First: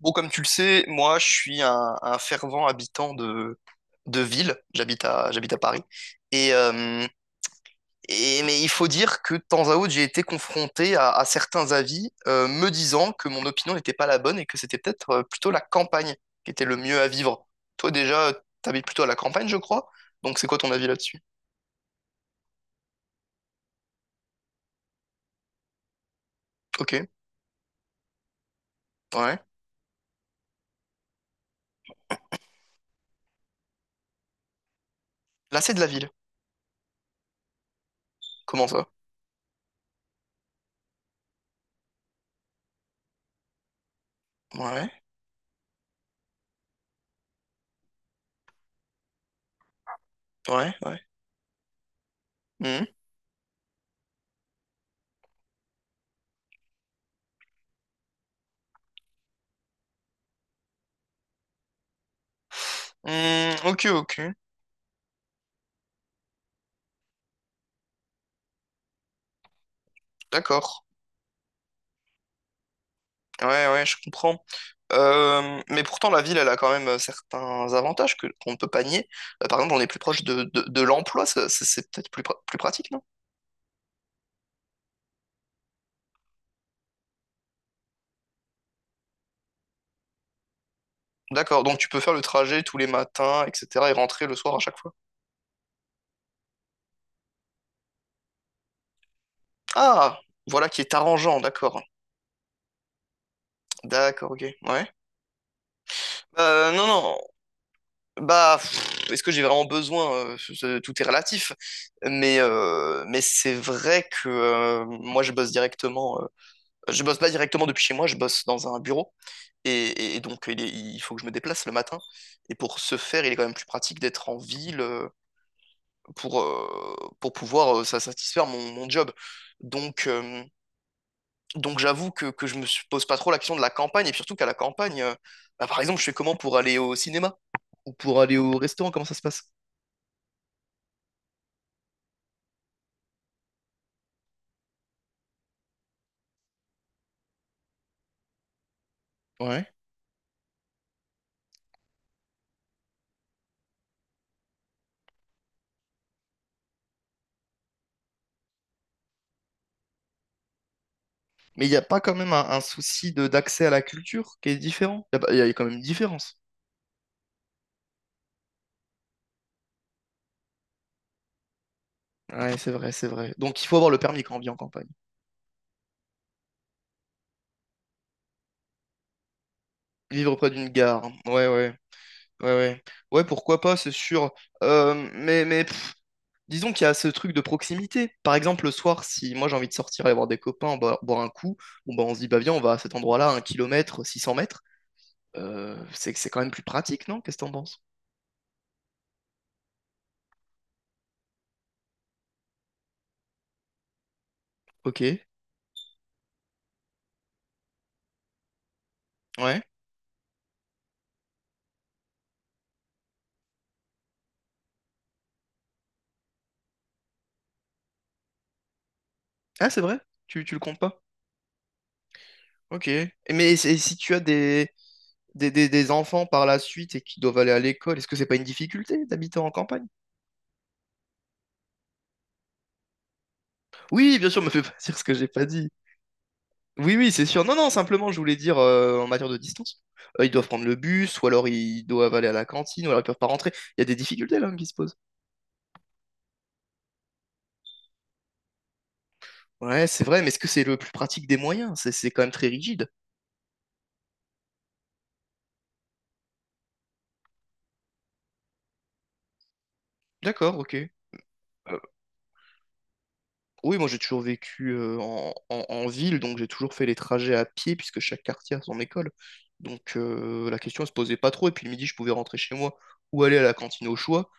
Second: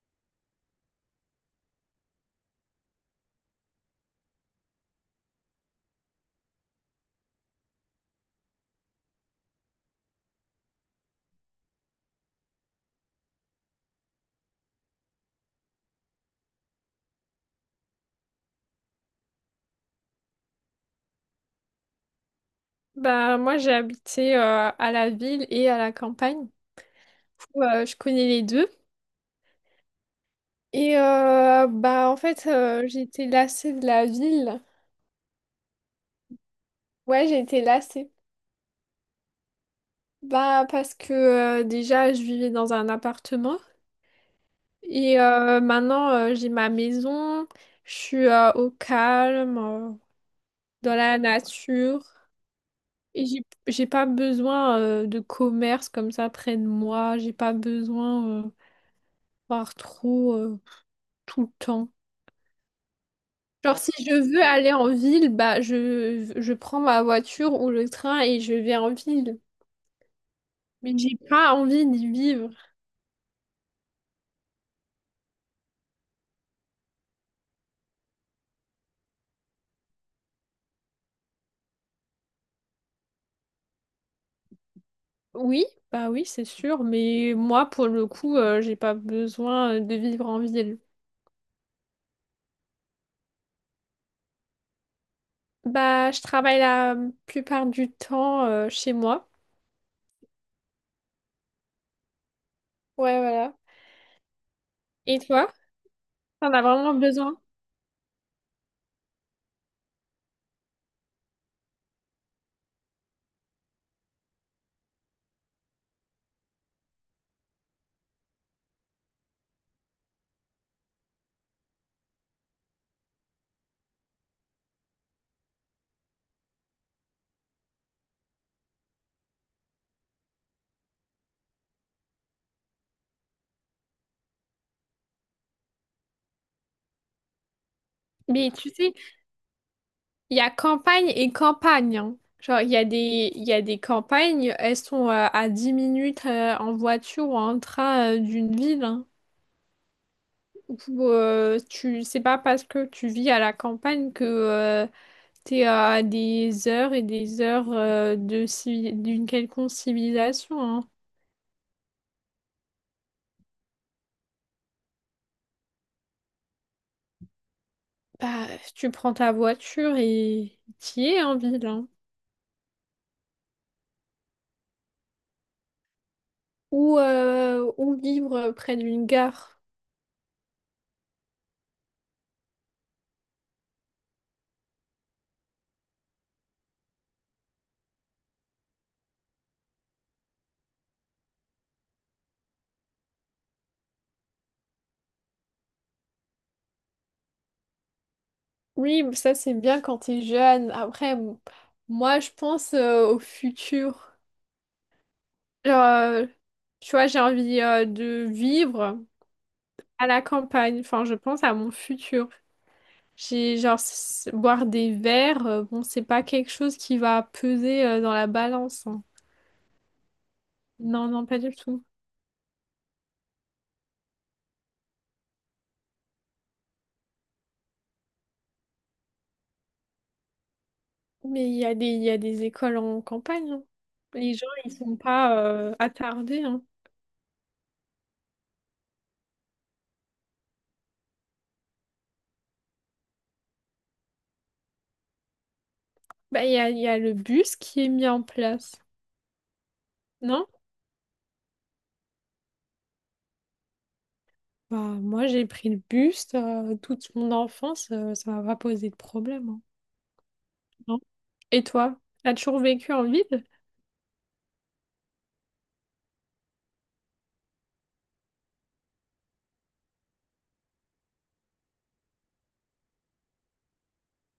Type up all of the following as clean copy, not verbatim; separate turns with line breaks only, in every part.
Bon, comme tu le sais, moi, je suis un fervent habitant de ville. J'habite à Paris. Et, euh, mais il faut dire que de temps à autre, j'ai été confronté à certains avis me disant que mon opinion n'était pas la bonne et que c'était peut-être plutôt la campagne qui était le mieux à vivre. Toi, déjà, t'habites plutôt à la campagne, je crois. Donc, c'est quoi ton avis là-dessus?
Bah, moi, j'ai habité à la ville et à la campagne.
Ok,
Je connais les deux.
ouais.
J'ai été lassée de la ville.
Là, c'est de la ville.
Ouais, j'ai été lassée.
Comment ça?
Bah, parce que déjà, je vivais dans un appartement.
Ouais,
J'ai ma maison. Je suis au calme,
ouais,
dans
ouais.
la nature.
Hmm.
Et j'ai pas besoin de commerce comme ça près de moi. J'ai pas besoin voir trop tout le temps.
Hmm,
Genre,
ok,
si je
ok.
veux aller en ville, bah, je prends ma voiture ou le train et je vais en ville.
D'accord.
Mais j'ai pas envie d'y vivre.
Ouais, ouais, je comprends. Mais pourtant, la ville, elle a quand même certains avantages que qu'on ne peut pas nier. Par exemple, on est plus proche de l'emploi, c'est peut-être plus pratique, non?
Oui, bah oui, c'est sûr, mais moi, pour le coup, j'ai pas besoin de vivre en ville.
D'accord, donc tu peux faire le trajet tous les matins, etc., et rentrer le soir à chaque fois.
Bah, je travaille la plupart du temps, chez moi.
Ah, voilà qui est arrangeant, d'accord.
Ouais, voilà.
D'accord, ok, ouais.
Et toi? T'en as
Non,
vraiment
non,
besoin?
bah, pff, est-ce que j'ai vraiment besoin? Tout est relatif. Mais c'est vrai que moi, je bosse directement. Je bosse pas directement depuis chez moi, je bosse dans un bureau. Et donc, il faut que je me déplace le matin. Et pour ce faire, il est quand même plus pratique d'être en ville pour pouvoir ça satisfaire mon job. Donc, euh, donc j'avoue que je pose pas trop la question de la campagne. Et surtout qu'à la campagne, bah, par exemple, je fais comment pour aller au cinéma ou pour aller
Mais
au
tu
restaurant?
sais,
Comment ça se passe?
il y a campagne et campagne, hein. Genre, il y a il y a des campagnes, elles sont à 10 minutes en voiture ou en train d'une ville, hein.
Ouais.
C'est pas parce que tu vis à la campagne que t'es à des heures et des heures de d'une quelconque civilisation, hein.
Mais il n'y a pas quand même un souci de d'accès à la culture qui est différent? Il y, a pas- Il y a quand même une différence.
Bah, tu prends ta voiture et t'y es en ville, hein.
Ouais, c'est vrai, c'est vrai. Donc, il faut avoir le permis quand on vit en campagne.
Ou vivre près d'une gare.
Vivre près d'une gare. Ouais, ouais. Ouais, ouais. Ouais, pourquoi pas, c'est sûr. Mais pff, disons qu'il y a ce truc de proximité. Par exemple, le soir, si moi j'ai envie de sortir aller voir des copains, boire un coup, bon, bah, on se dit, bah viens, on va à cet endroit-là, un kilomètre, 600 mètres. C'est quand même plus pratique, non? Qu'est-ce que t'en penses?
Oui, ça c'est bien quand t'es jeune. Après, moi je pense au futur.
Ok.
Genre, euh, tu vois, j'ai envie de vivre
Ouais.
à la campagne. Enfin, je pense à mon futur. J'ai boire des verres. Bon, c'est pas quelque chose qui va peser dans la balance, hein.
Ah, c'est vrai? Tu le comptes pas?
Non, non, pas du tout.
Ok. Et mais c'est- si tu as des enfants par la suite et qui doivent aller à l'école, est-ce que c'est pas une difficulté d'habiter en campagne?
Mais il y a il y a des écoles en campagne, hein.
Oui, bien
Les
sûr,
gens,
me fais pas
ils sont
dire ce que j'ai
pas
pas dit.
attardés, hein.
Oui, oui, c'est sûr. Non, non, simplement, je voulais dire en matière de distance, ils doivent prendre le bus, ou alors ils doivent aller à la cantine, ou alors ils peuvent pas rentrer. Il y a des difficultés là qui se posent.
Bah, il y a le bus qui est mis en place.
Ouais, c'est vrai, mais est-ce
Non?
que c'est le plus pratique des moyens? C'est quand même très rigide.
Bah, moi, j'ai pris le bus toute mon enfance, ça m'a pas posé de problème, hein.
D'accord, ok.
Non. Et toi, t'as toujours vécu en ville?
Oui, moi j'ai toujours vécu en, en ville, donc j'ai toujours fait les trajets à pied, puisque chaque quartier a son école. Donc la question ne se posait pas trop, et puis le midi je pouvais rentrer chez moi ou aller à la cantine au choix.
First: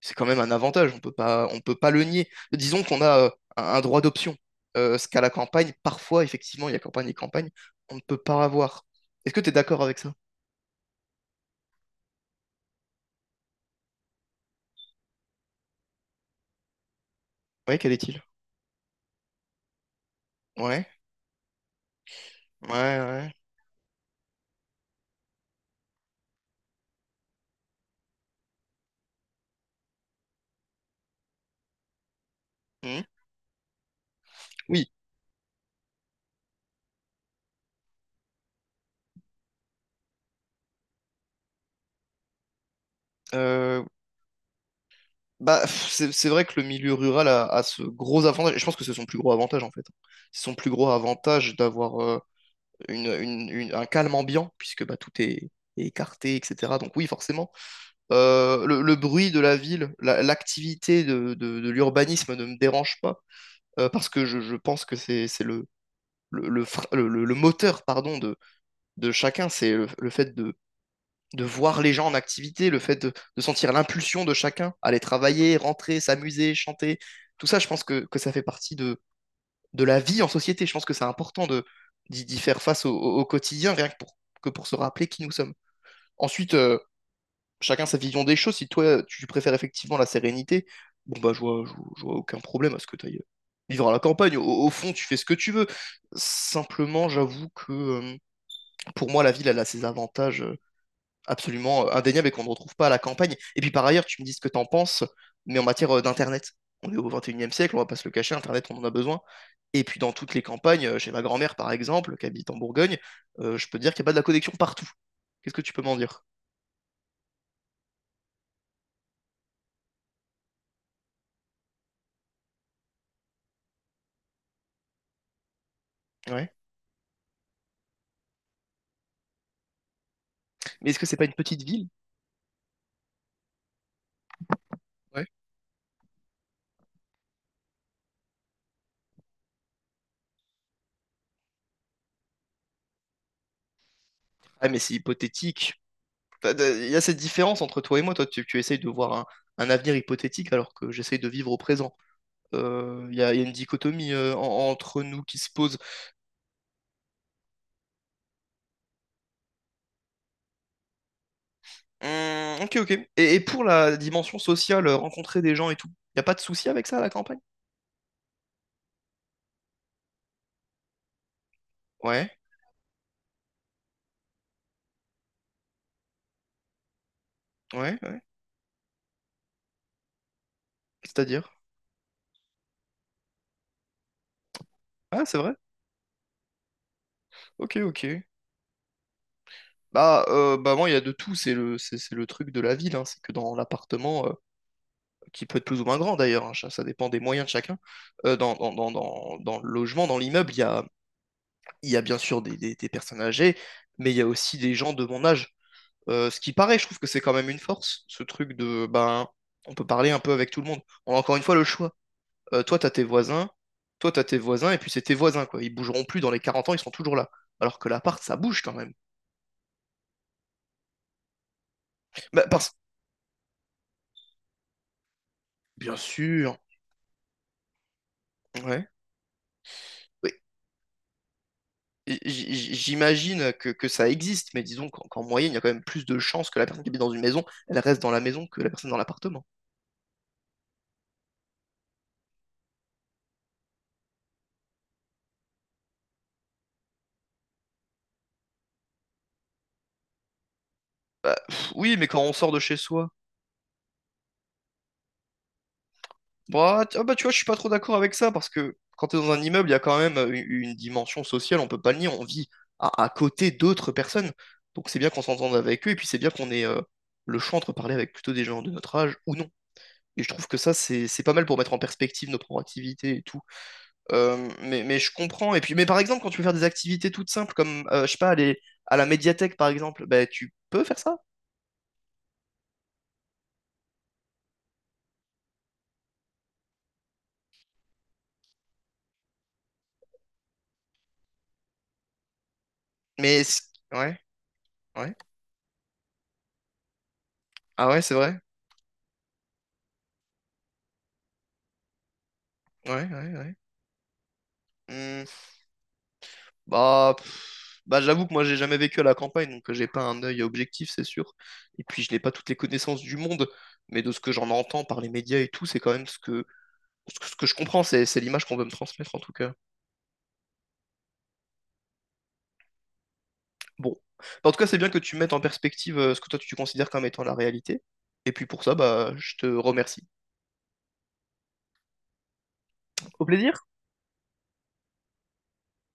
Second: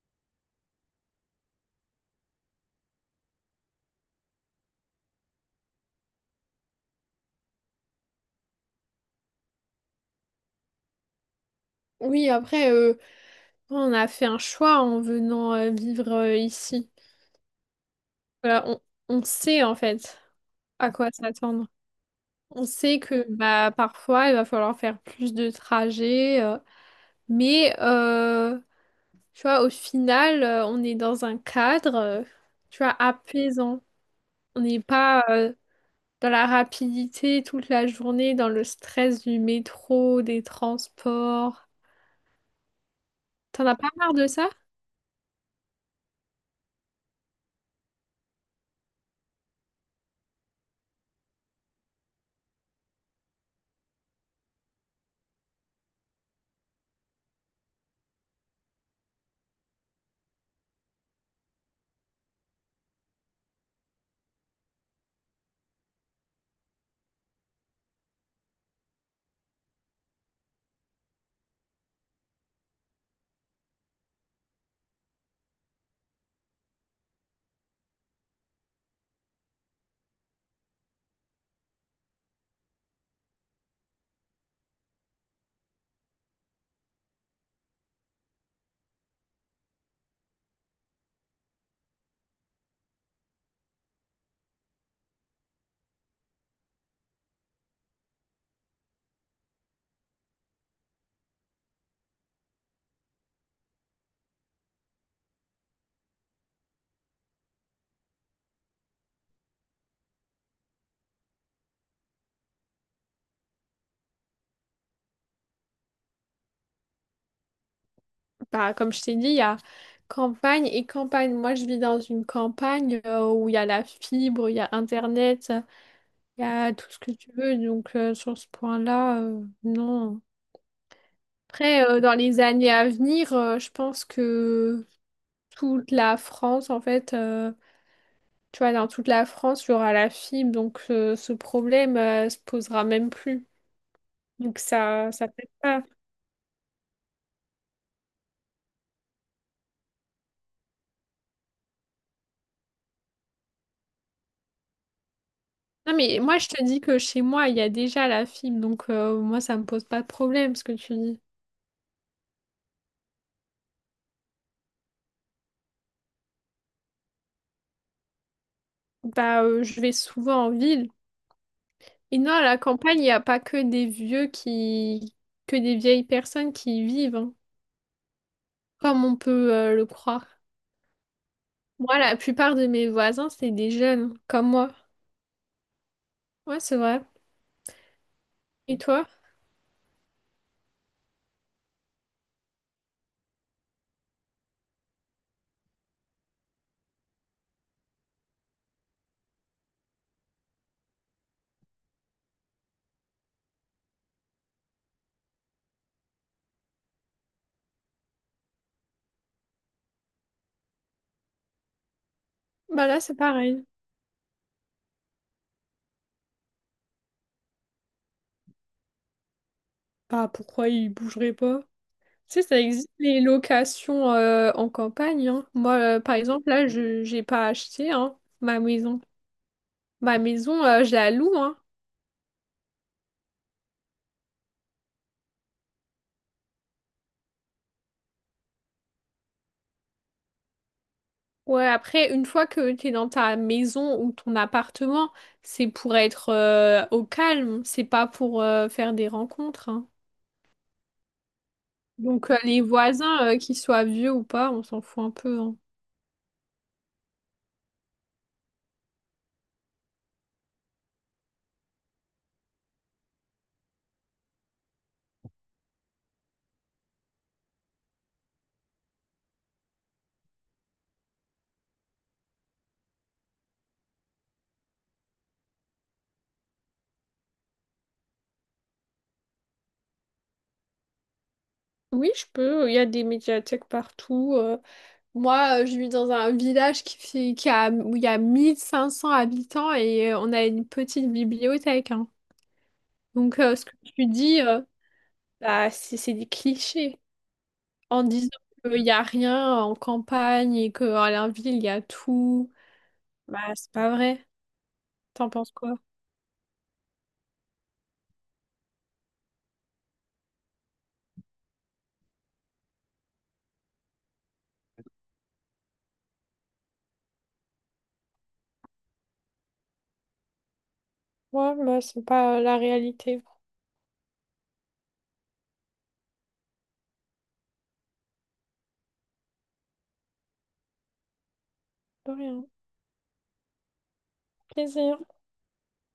C'est quand même un avantage, on peut pas le nier. Disons qu'on a un droit d'option, ce qu'à la campagne, parfois, effectivement, il y a campagne et campagne, on ne peut pas avoir. Est-ce que tu es d'accord avec ça?
Oui, on a fait un choix en venant vivre ici.
Oui, quel est-il?
Voilà, on sait en fait
Ouais,
à quoi s'attendre. On
ouais,
sait que
ouais.
bah, parfois il va falloir faire plus de trajets, mais tu vois, au final, on est dans un cadre, tu vois,
Hmm.
apaisant. On n'est
Oui,
pas dans la rapidité toute la journée, dans le stress du métro, des transports. T'en as
euh,
pas marre de ça?
bah, pff, c'est vrai que le milieu rural a ce gros avantage, et je pense que c'est son plus gros avantage en fait. C'est son plus gros avantage d'avoir un calme ambiant, puisque bah, est écarté, etc. Donc oui, forcément. Le bruit de la ville, l'activité de l'urbanisme ne me dérange pas, parce que je pense que c'est le, fre- le moteur pardon, de chacun, c'est le fait de voir les gens en activité, le fait de sentir l'impulsion de chacun, aller travailler, rentrer, s'amuser, chanter, tout ça, je pense que ça fait partie de la vie en société. Je pense que c'est important d'y faire face au quotidien, rien que pour, que pour se rappeler qui nous sommes. Ensuite, chacun sa vision des choses. Si toi, tu préfères effectivement la sérénité, bon, bah, je vois aucun problème à ce que tu ailles vivre à la campagne. Au fond, tu fais ce que tu veux. Simplement, j'avoue que pour moi, la ville, elle a ses avantages absolument indéniable et qu'on ne retrouve pas à la campagne. Et puis par ailleurs, tu me dis ce que tu en penses, mais en matière d'Internet, on est au 21e siècle, on va pas se le cacher, Internet, on en a besoin. Et puis dans toutes les campagnes, chez ma grand-mère par exemple, qui habite en Bourgogne, je peux te dire qu'il n'y a pas de la connexion partout. Qu'est-ce que tu peux m'en dire?
Bah, comme je t'ai dit, il y a campagne et campagne. Moi, je vis dans une campagne où il y a la fibre, il y a Internet, il y
Ouais.
a tout ce que tu veux. Donc, sur ce point-là, non.
Mais est-ce que c'est pas une petite
Après,
ville?
dans les années à venir, je pense que
Ouais.
toute la France, en fait, tu vois, dans toute la France, il y aura la fibre, donc ce problème, se posera même plus. Donc
Ah, mais c'est
ça peut
hypothétique.
pas.
Enfin, de- il y a cette différence entre toi et moi. Toi, tu essayes de voir un avenir hypothétique alors que j'essaye de vivre au présent. Il y a une dichotomie entre nous qui se pose.
Non mais moi je te dis que chez moi il y a déjà la fibre, donc moi ça me pose pas de problème ce que tu dis.
Ok, ok. Et pour la dimension sociale, rencontrer des gens et tout, y a pas de souci avec ça à la campagne?
Bah, je vais souvent en ville. Et
Ouais,
non, à la campagne, il n'y a pas que que des vieilles personnes qui y vivent, hein,
ouais, ouais.
comme on peut le croire.
C'est-à-dire?
Moi, la plupart de mes voisins, c'est des jeunes, comme moi.
Ah, c'est vrai?
Ouais, c'est vrai.
Ok, ok.
Et toi?
Bah, bah moi, il y a de tout, c'est c'est le truc de la ville, hein. C'est que dans l'appartement, qui peut être plus ou moins grand d'ailleurs, hein, ça dépend des moyens de chacun, dans le logement, dans l'immeuble, il y a bien sûr des personnes âgées, mais il y a aussi des gens de mon âge. Ce qui paraît, je trouve que c'est quand même une force, ce truc de, ben, on peut parler un peu avec tout le monde. On a encore une fois le choix. Euh, toi,
Bah
t'as
là,
tes
c'est
voisins,
pareil.
Toi, t'as tes voisins, et puis c'est tes voisins, quoi. Ils bougeront plus dans les 40 ans, ils sont toujours là. Alors que l'appart, ça bouge quand même.
Bah pourquoi ils bougeraient pas? Tu sais,
Bah,
ça
parce...
existe les locations en campagne, hein. Moi,
Bien
par exemple,
sûr,
là, je j'ai pas acheté, hein, ma
ouais.
maison. Ma
Oui.
maison, je la loue, hein.
J'imagine que ça existe, mais disons qu'en moyenne, il y a quand même plus de chances que la personne qui habite dans une maison, elle reste dans la maison que la personne dans l'appartement.
Ouais, après, une fois que t'es dans ta maison ou ton appartement, c'est pour être au calme. C'est pas pour faire des rencontres, hein.
Bah, pff, oui, mais quand
Donc,
on sort de
les
chez soi,
voisins, qu'ils soient vieux ou pas, on s'en fout un peu, hein.
bah, ah bah, tu vois, je suis pas trop d'accord avec ça parce que quand tu es dans un immeuble, il y a quand même une dimension sociale, on peut pas le nier, on vit à côté d'autres personnes. Donc c'est bien qu'on s'entende avec eux et puis c'est bien qu'on ait le choix entre parler avec plutôt des gens de notre âge ou non. Et je trouve que ça, c'est pas mal pour mettre en perspective nos propres activités et tout. Mais je comprends. Et puis, mais par exemple, quand tu veux faire des activités toutes simples, comme, je sais pas, aller à la médiathèque, par exemple, bah, tu peux faire ça.
Oui, je peux. Il y a des médiathèques partout. Moi, je vis dans un village qui fait, qui a, où il y a 1 500 habitants et on a une petite bibliothèque, hein. Donc,
Mais, c-
ce que tu
ouais,
dis,
ouais.
bah, c'est des clichés.
Ah ouais,
En
c'est
disant
vrai.
qu'il n'y a rien en campagne et qu'à la ville, il y a tout,
Ouais, ouais,
bah,
ouais.
c'est pas vrai.
Mmh.
T'en penses quoi?
Bah, pff, bah j'avoue que moi j'ai jamais vécu à la campagne, donc j'ai pas un œil objectif, c'est sûr. Et puis je n'ai pas toutes les connaissances du monde, mais de ce que j'en entends par les médias et tout, c'est quand même ce que je comprends, c'est l'image qu'on veut me transmettre en tout cas.
Moi, moi, c'est pas la réalité.
Bon. Bah, en tout cas, c'est bien que tu mettes en perspective ce que toi tu considères comme étant la réalité. Et puis pour ça, bah, je te remercie.
De rien.
Au plaisir.
Plaisir.